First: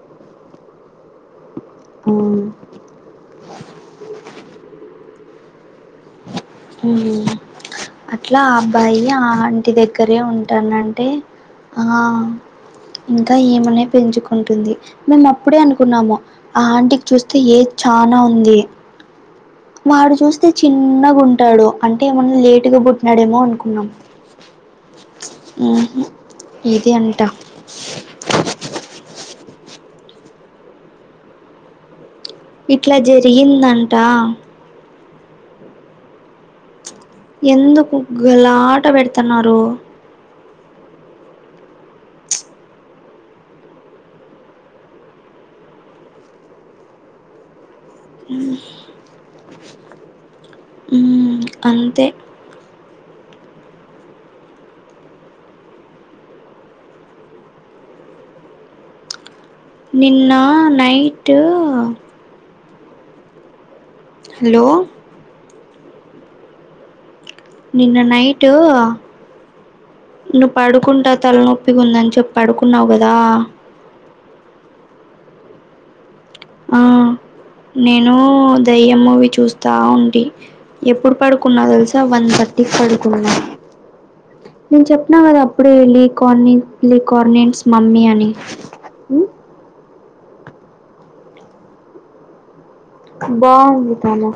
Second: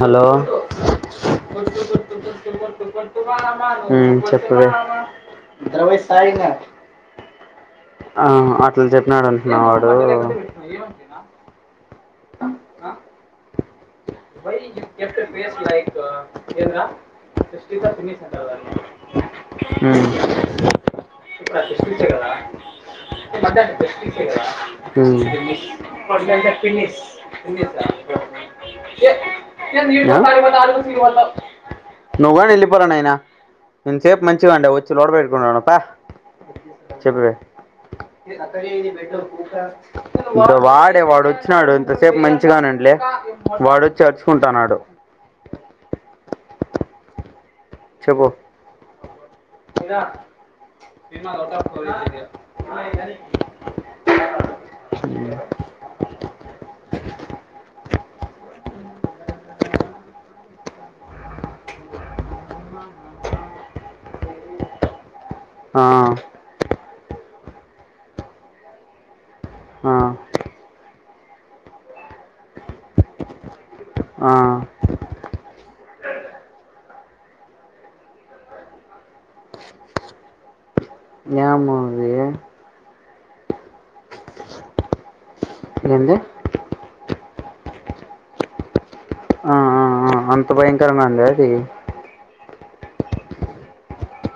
Hello మ్మ్ మ్మ్ చెప్పువే ఊ అట్లా ఆ అబ్బాయి ఆ చెప్పినాడు అంటున్నా ఆంటి వాడు దగ్గరే ఉమ్, ఉంటానంటే ఆ ఇంకా ఈమనే పెంచుకో ఉంటుంది మేము అప్పుడే అనుకున్నాము ఆ ఆంటికి చూస్తే ఏజ్ చానా ఉంది వాడు చూస్తే చిన్నగా ఉంటాడు అంటే ఏమన్నా లేటుగా పుట్టినాడేమో అనుకున్నాం ఊహూ ఇది అంట ఊ అ నువ్వు కానీ వెళ్ళిరా ఇట్లా నాయన జరిగిందంట ఇంసేపు మంచిగా వుండే వచ్చి లోడ పెట్టుకునప్ప ఎందుకు గలాట పెడుతున్నారు ఇపుడు వాడే వాడు వచ్చినాడు ఇంతసేపు మంచిగానంట్లే వాడు వచ్చి చేర్చుకుంటన్నాడు చెప్పు మ్మ్ అంతే హాయ్ హరి నిన్న నైట్ హలో ఆ నిన్న నైటు ఆ నువ్వు పడుకుంటా తలనొప్పికి ఉందని చెప్పి పడుకున్నావు కదా ఆ ఆ నేను దయ్య మూవీ చూస్తా ఉంటి ఎప్పుడు ఏ పడుకున్నా తెలుసా మూవీ వన్ థర్ టీ కు పడుకున్నా నేను చెప్న కదా అప్పుడే వెళ్ళి ఏంది కొన్ని నీకర్నిస్ మమ్మీ అని ఆ ఆ ఆ అంత భయంకరం మా అండి అది బాగుంది తను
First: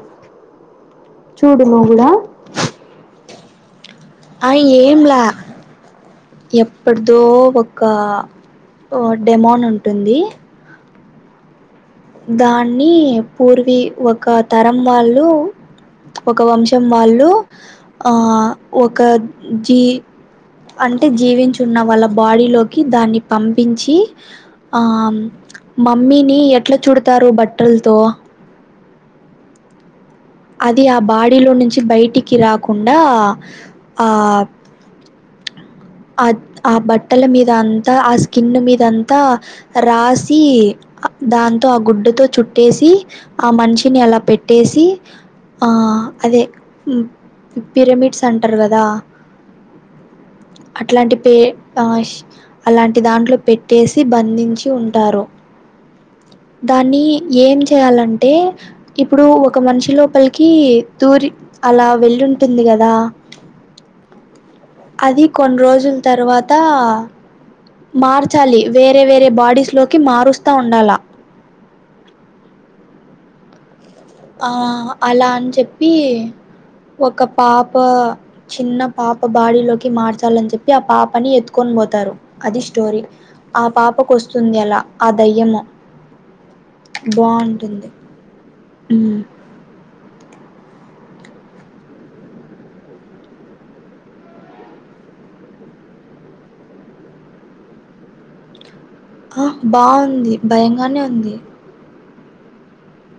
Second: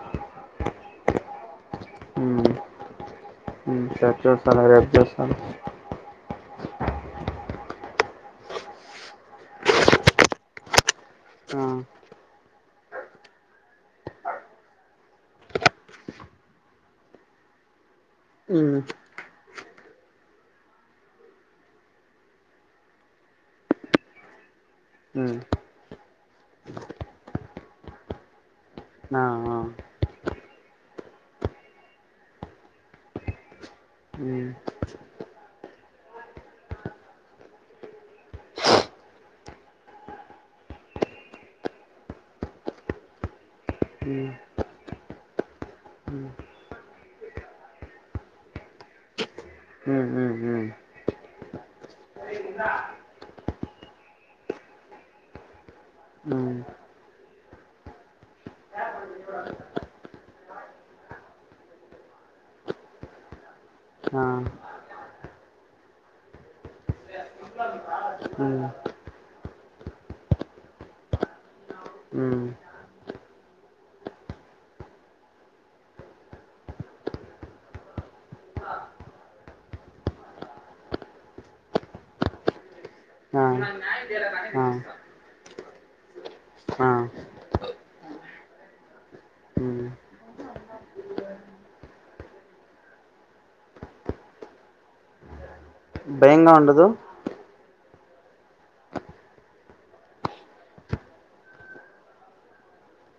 చూడు నువ్ కూడా చక్ ఆ చేస్తాను రేప్ ఏంలా చేస్తాను ఎప్పటిదో ఒక ఒ డెమోన్ ఉంటుంది ఆ దాన్ని పూర్వీ ఒక తరం వాళ్ళు ఒక వంశం వాళ్ళు ఆ ఉమ్ ఒక జీ అంటే జీవించున్న వాళ్ళ బాడీలోకి దాన్ని పంపించి ఆ మ్మ్ మమ్మీని ఎట్లా చూడతారు బట్టలతో ఆ ఆ అది ఆ బాడీలో నుంచి బయటికి రాకుండా ఆ మ్మ్ అద్ ఆ బట్టల మీద అంతా ఆ స్కిన్ మీదంతా రాసి దాంతో ఆ గుడ్డతో చుట్టేసి ఆ మనిషిని అలా మ్మ్ పెట్టేసి ఆ అదే మ్మ్ పిరమిడ్స్ అంటారు కదా ఊ హు హు అట్లాంటి పే ఆష్ అలాంటి దాంట్లో పెట్టేసి బంధించి ఉంటారు మ్మ్ మ్మ్ దాన్ని ఏం చేయాలంటే ఇప్పుడు ఒక మనిషి లోపలికి దూరి అలా వెళ్ళుంటుంది కదా ఆ కొన్ రోజుల తర్వాత మార్చాలి మ్మ్ వేరే వేరే బాడీస్లోకి మారుస్తా ఉండాలా ఉమ్ ఆ అలా అని చెప్పి ఒక పాప చిన్న పాప బాడీలోకి మార్చాలని చెప్పి ఆ పాపని ఎత్తుకొని పోతారు అది స్టోరీ ఆ పాపకు వస్తుంది అలా ఆ దయ్యము ఆ బావుంటుంది ఉమ్ మ్మ్ భయంగా ఉండదు అ బాంది భయంగానే ఉంది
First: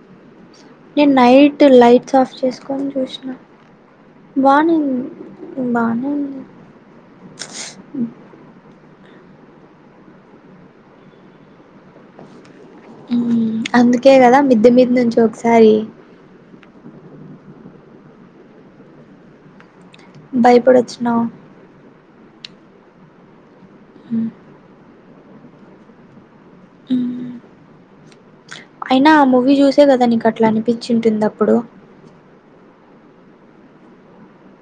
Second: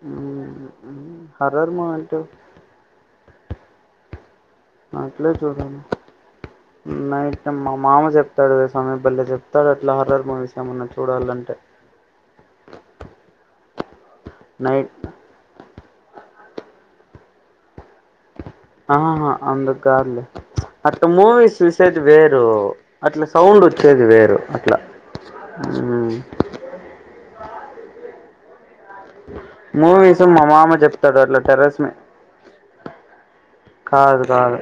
ఉమ్ నేను నైట్ లైట్స్ ఆఫ్ చేసుకని చూసిన బా అ అట్లే చూడాలి నైట్ మా మామ చెప్ దడే సమయం భళ్ళే చెప్తాడు అట్లా హర్రర్ మూవీస్ ఏమన్నా చూడాలంటే అందుకే కదా మిద్దె మీది నైట్ నుంచి ఒకసారి ఆహాహా అందుకు కాదులే అట్ట భయపడొచ్చినావ్ మూవీస్ చూసేది వేరు అట్లా సౌండ్ వచ్చేది హ్మ్ వేరు అట్లా మ్ మ్ అయినా ఆ మూవీ చూసే కదా మూవీస్ నీకు మా అట్లా మామ చెప్తాడు అనిపించింటుంది అట్లా అప్పుడు టెర్రస్ మీ కాదు కాదు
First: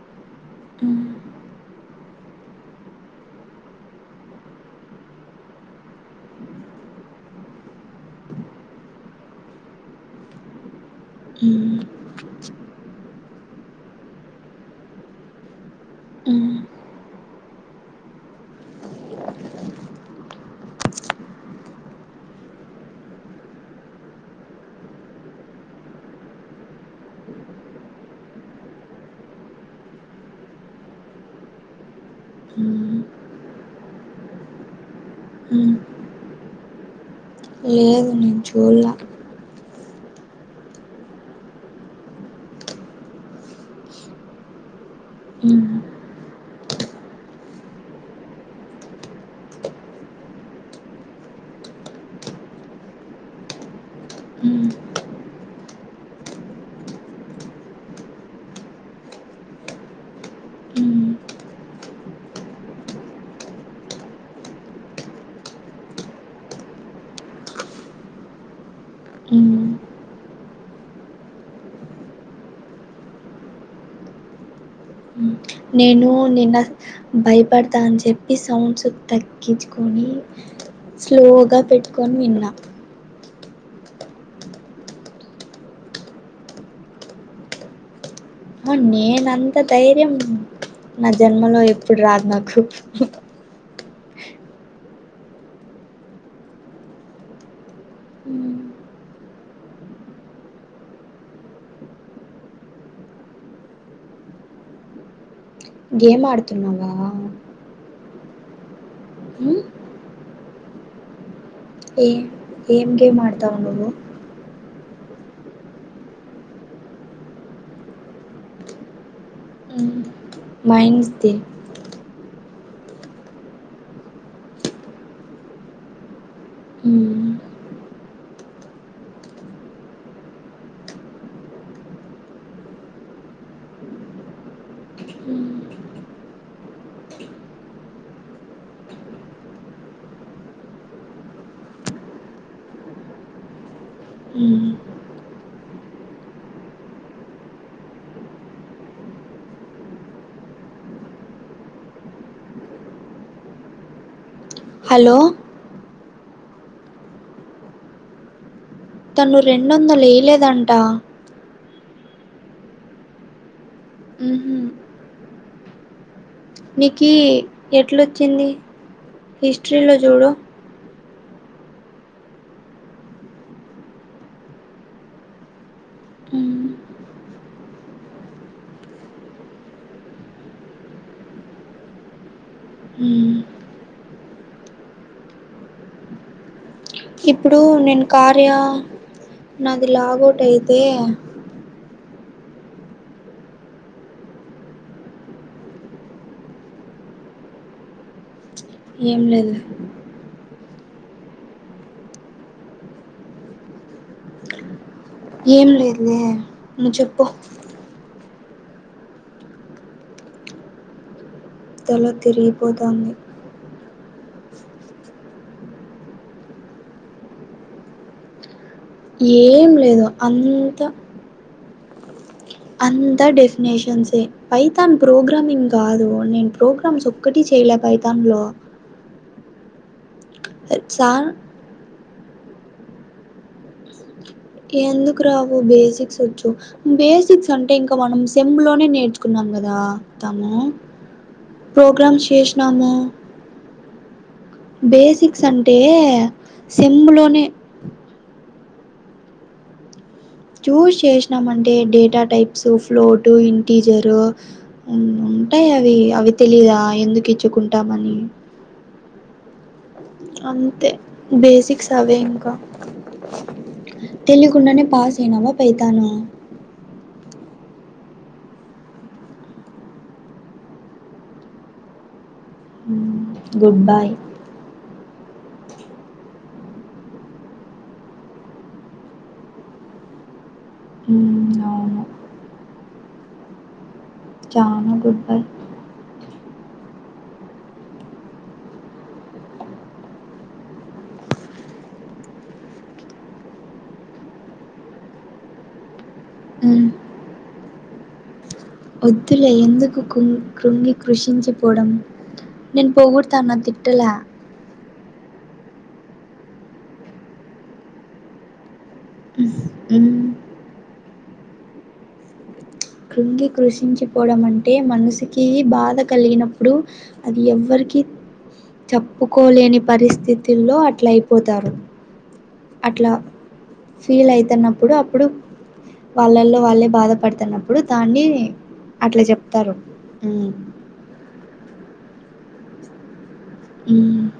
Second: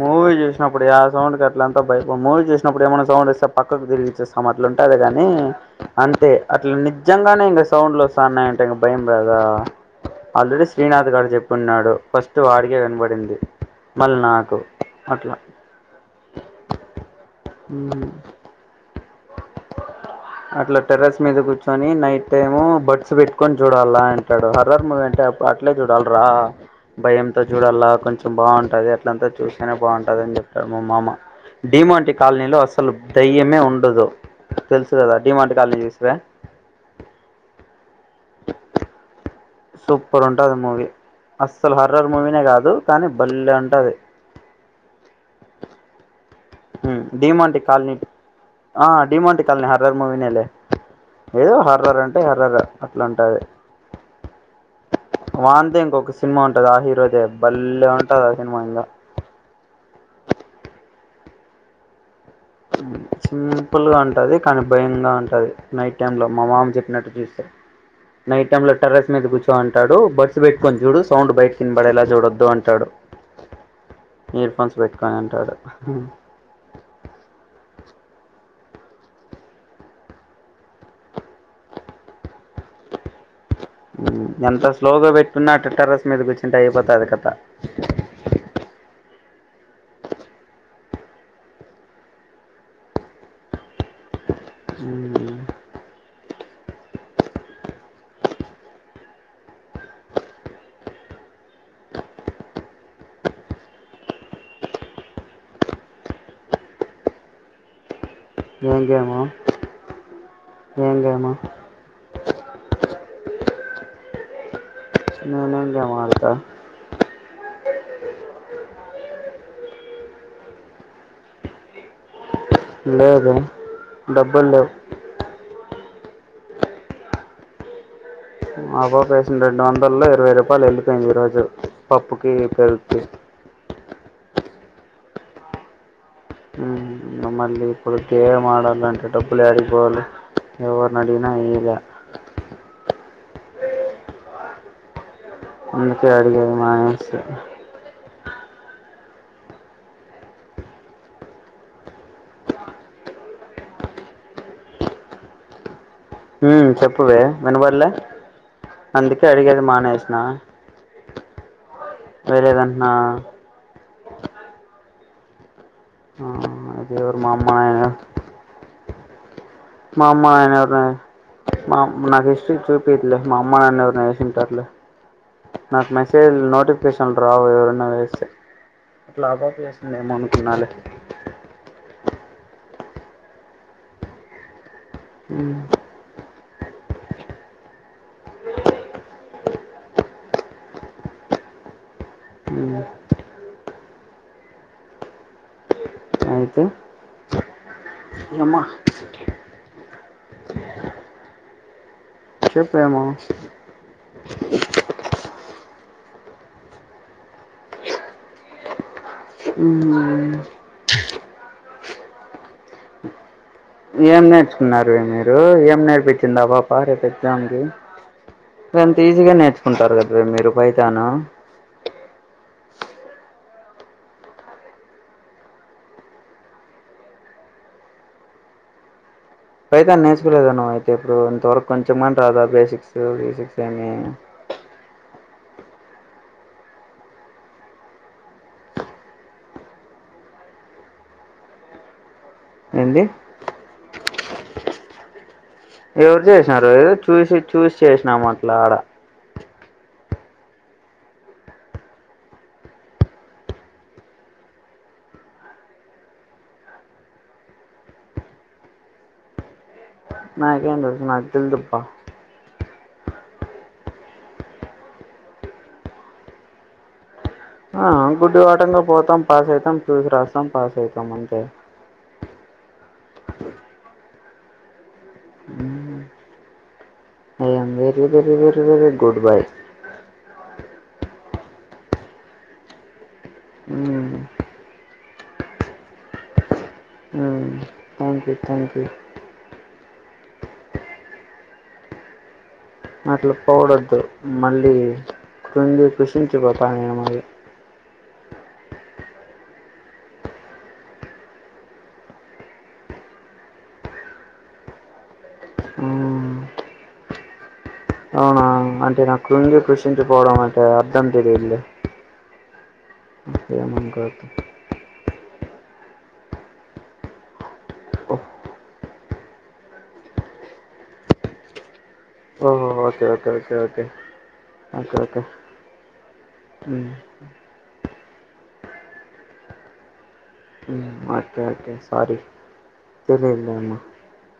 మూవి చూసిన అప్పుడు యా హ్మ్ సౌండ్ క ఇట్లంతా భయ్ ఒ మూవీ చూసినప్పుడు ఏమన్నా సౌండ్ వస్తే పక్కకు తిరిగి చూస్తాం అట్లా ఉంటది కాని అంతే అట్లా నిజంగానే ఇంకా సౌండ్లు వస్తాన్నాయంటే ఇంక భయం రాదా అల్రెడి శ్రీనాథ్ గాడ్ జెప్ హ్మ్ ఉన్నాడు ఫస్ట్ వాడికే కనపడింది మళ్ళీ నాకు అట్లా మ్ హ్మ్ అట్లా టెర్రస్ మీద కూర్చొని నైట్ టేమో బడ్స్ పెట్టుకొని చూడాల అంటాడు హర్రర్ మూవీ అంటే అప్పుడు అట్లే చూడాల్రా భయంతో చూడల కొంచెం బావుంటది అట్లంతా చూస్తేనే బావుంటది అని చెప్తాడు మా మామ డిమోంటి కాలనీలో అసలు హ్మ్ దయ్యమే ఉండదు తెలుసు కదా డిమాంట్ హ్మ్ కాలనీ చూసావ లేదు నేను చూడ్లే సూపర్ ఉంటది మూవీ అస్సలు హర్రర్ మూవీనే కాదు కానీ భల్లే ఉంటది ఉమ్ మ్ డిమోంటి కాలనీ ఆ డిమోంటి కాలనీ హరర్ మూవినేలే ఏదో హర్రర్ అంటే హార్రర్ అట్లా ఉంటది హ్మ్ వాన్తే ఇంకొక సినిమా ఉంటది ఆ హీరోదే భళ్లే ఉంటది ఆ సినిమా ఇంగ హ్మ్ మ్ సింపుల్గా ఉంటది కానీ భయంగా ఉంటది నైట్ టైమ్లో మా మామ చెప్పినట్టు చూస్తే నైట్ టైమ్లో టెర్రస్ మీద కూర్చో హ్మ్ అంటాడు బడ్స్ పెట్టుకొని చూడు సౌండ్ బయట కిందబడేలా చూడొద్దు అంటాడు ఇయర్ ఫోన్స్ పెట్టుకొన్ హ్మ్ నేను నిన్న భయపడతా అని చెప్పి సౌండ్స్ తగ్గించుకొని స్లోగా పెట్టుకొని విన్నా ఎంత స్లోగా పెట్టుకున్నా అట్ట టెర్రస్ మీద కూర్చుంటే అయిపోతది కదా నేనంత ధైర్యం నా జన్మలో ఎప్పుడు రాదు నాకు ఉమ్ గేమ్ ఆడుతున్నావా ఏం గేము ఏం గేము ఏ ఏం గేమ్ అడ్తవ్ నువ్వు నేనేం గేమ్ ఆడ్త మైండ్స్డే లేదు డబ్బులు లేవు ఉం మా పాప వేసిన రెండు వందల్లో ఇరవై రూపాయలు వెళ్ళిపోయింది ఈ రోజు పప్పుకి పెరుగుకి మ్మ్ మళ్ళీ ఇప్పుడు గేమ్ ఆడాలంటే అంటే డబ్బులు ఎడికిపోవల్ ఎవర్ని అడిగిన ఇవ్వరు ఉ అందుకే అడిగేది మానేసిన హలో చెప్పువే వినపడలే అందుకే అడిగేది మానేసిన అంటా వేలేదంటన్నా ఆ అది నీకీ ఎవరు మా అమ్మ నాయన ఎట్లొచ్చింది హిస్టరీలో మా అమ్మ చూడు నాయన ఎవరిని మా నాకు హిస్టరీ చూపట్లే మా అమ్మయి నాయన ఎవరిని వేసంటారులే నాకు మెసేజ్ నోటిఫికేషన్ రావు ఎవరన్నా వేస్తే లాగౌట్ చేసింది ఏమో అనుకున్నాలే ఊ ఊ ఇప్పుడు నేను కార్య నాది లాగౌట్ అయితే ఉ ఎమ ఏం లేదు లే చెప్పేమో ఏం లేదులే నువ్వు చెప్పు ఉమ్ తలా తిరిగిపోతాంది ఏం నేర్చుకున్నారు మీరు ఏం నేర్పించిందా పాప రేపు ఎగ్జామ్ కి ఎంత ఈజీగా ఏం నేర్చుకుంటారు లేదు కదా మీరు పైతాను అంత డెఫినేషన్స్యె పైతాన్ ప్రోగ్రామింగ్ కాదు నేను ప్రోగ్రామ్స్ ఒక్కటి చేయలే పైతాన్ లో పైతాన్ నేర్చుకోలేదా నువ్ అయితే ఇప్పుడు సార్ ఇంతవరకు కొంచెంమని రాదా బేసిక్స్ బేసిక్స్ ఏమి ఎందుకు రావు బేసిక్స్ వచ్చు బేసిక్స్ అంటే ఇంకా మనం సెమ్ లోనే నేర్చుకున్నాం కదా తాము ప్రోగ్రామ్స్ చేషినాము ఏంది బేసిక్స్ అంటే ఎవరు చేసినారు ఏదో చూసి సెమ్లోనే చూసి చేసినాం అట్లా చూస్ చేసినామ్ అంటే డేటా టైప్స్ ఫ్లోటు ఇంటీజరు ఊ ఉంటాయి అవి అవి తెలీదా ఎందుకు ఇచ్చుకుంటామని నాకేం అంతే తెలుసు నాకు తెలియదుబ్బా బేసిక్స్ అవే ఇంకా తెలియకుండానే పాస్ అయినావా పైతాను ఆ గుడ్డి వాటంగా పోతాం పాస్ అయితాం చూసి రాస్తాం పాస్ అయితాం అంతే good bye very very very good bye మ్ అవును మ్ చాన గుడ్ బై మ్ థంక్ యూ థ్యాంక్ యూ అట్లా పోవుడొద్దు మళ్ళీ క్రుంగి కుృషించిపోతాను నేను మరి ఒద్దులే ఎందుకు కుంగ్ కృంగి కృషించిపోవడం నేను పోగుడుత్తానా తిట్టలే మ్మ్. అవునా అంటే నాకు కృంగి కృషించిపోవడం అంటే అర్థం తెలియదులే కృంగి ఏమనుకోవద్దు కృషించిపోవడం మం అంటే మనసుకి బాధ కలిగినప్పుడు అది ఎవ్వరికి ఓహ్. చెప్పుకోలేని పరిస్థితుల్లో అట్లా అయిపోతారు ఓహో ఓకే అట్లా ఓకే ఓకే ఓకే ఫీల్ అయితన్నప్పుడు ఓకే ఓకే అప్పుడు వాళ్ళల్లో వాళ్ళే మ్మ్. బాధపడుతున్నప్పుడు దాన్ని అట్లా చెప్తారు మ్ ఓకే ఒకే సారీ తెలియదులేమ్మ మ్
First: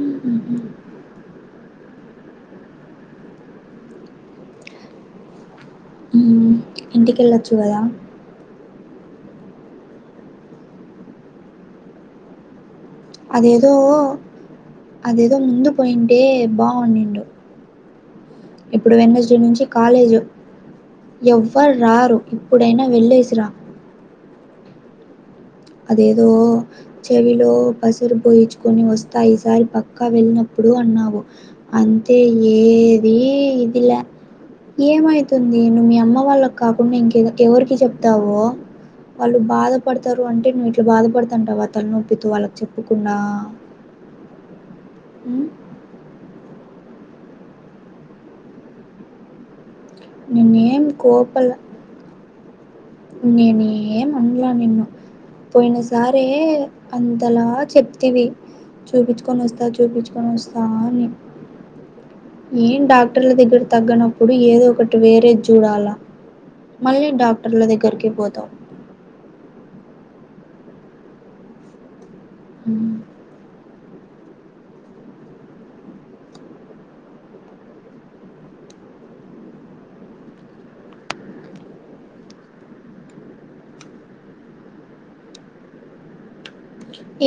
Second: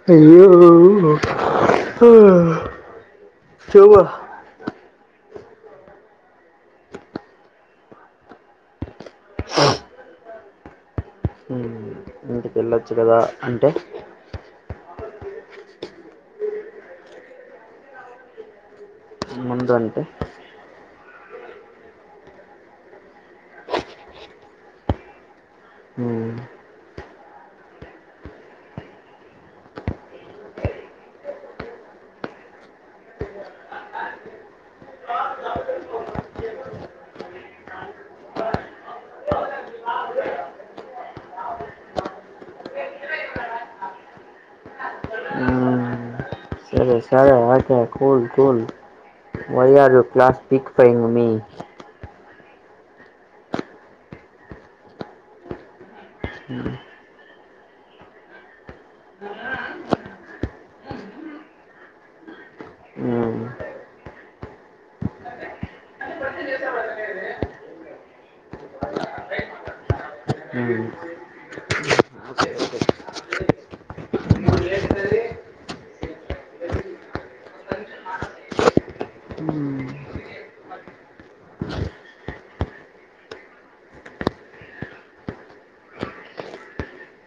అయ్యే మ్ ఇంటికిెళ్ళొచ్చు కదా కేల్ అదేదో అదేదో ముందు పోయింటే బాగుంనిండు ఇప్పుడు వెన్నస్ డే నుంచి ముందు అంటే కాలేజ్ ఎవ్వరు రారు ఇప్పుడైనా వెళ్ళేసి రా అదేదో చెవిలో పసరు పోయించుకొని వస్తా ఈసారి పక్కా వెళ్ళినప్పుడు అన్నావు అంతే ఏది ఇదిలే ఏమైతుంది నువ్వు మీ అమ్మ వాళ్ళకి కాకుండా ఇంకె ఎవరికి చెప్తావు వాళ్ళు బాధపడుతారు అంటే నువ్వు ఇట్లా బాధపడుతంటావా తల నొప్పితో వాళ్ళకి చెప్పకుండా మ్ సరే ఓ సరి what a cool cool why are you class pick నిన్నేం ఫేంగ్ మీ ఇంగేమి ఏమనలే నిన్ను పోయిన సారి అంతలా చెప్తివి చూపించుకొని వస్తా చూపించుకొని వస్తా అని ఏం డాక్టర్ల దగ్గర తగ్గనప్పుడు ఏదో ఒకటి వేరేది చూడాలా మళ్ళీ డాక్టర్ల దగ్గరకి పోతావ్ అ మ్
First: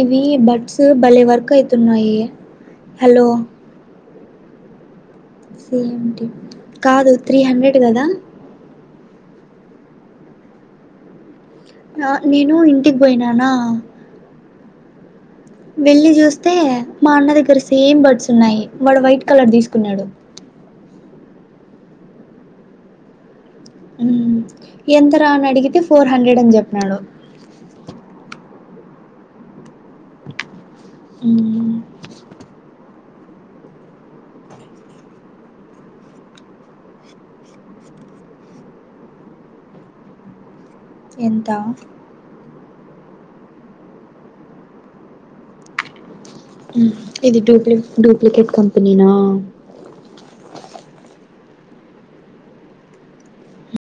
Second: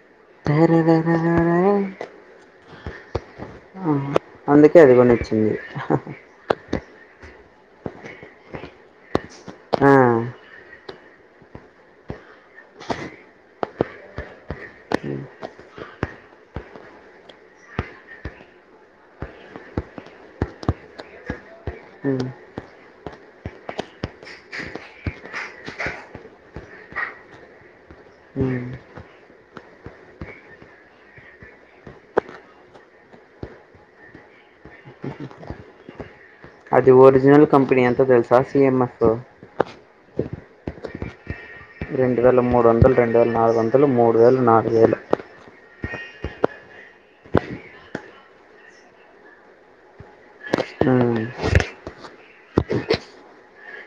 ఇవి బడ్స్ భలే వర్క్ అయితున్నాయి హలో ఆ అందుకే అది కొనిచ్ సేమ్ టి కాదు త్రీ హండ్రెడ్ కదా ఆ ఆ నేను ఇంటికి పోయినానా. వెళ్లి చూస్తే మా అన్న దగ్గర సేమ్ బర్డ్స్ ఉన్నాయి వాడు వైట్ కలర్ తీసుకున్నాడు. అ. ఎంత రా అని అడిగితే ఫోర్ హండ్రెడ్ అని చెప్పినడు. అ. అ. అది ఒరిజినల్ కంపెనీ ఎంతో తెలుసా సి ఎం ఎఫ్. ఎంత. రెండు వేల మూడు వందలు రెండు వేల నాలుగు వందలు మూడు వేలు నాలుగు వేలు. ఇది డూప్లి డూప్లికేట్ కంపెనీనా. వేలు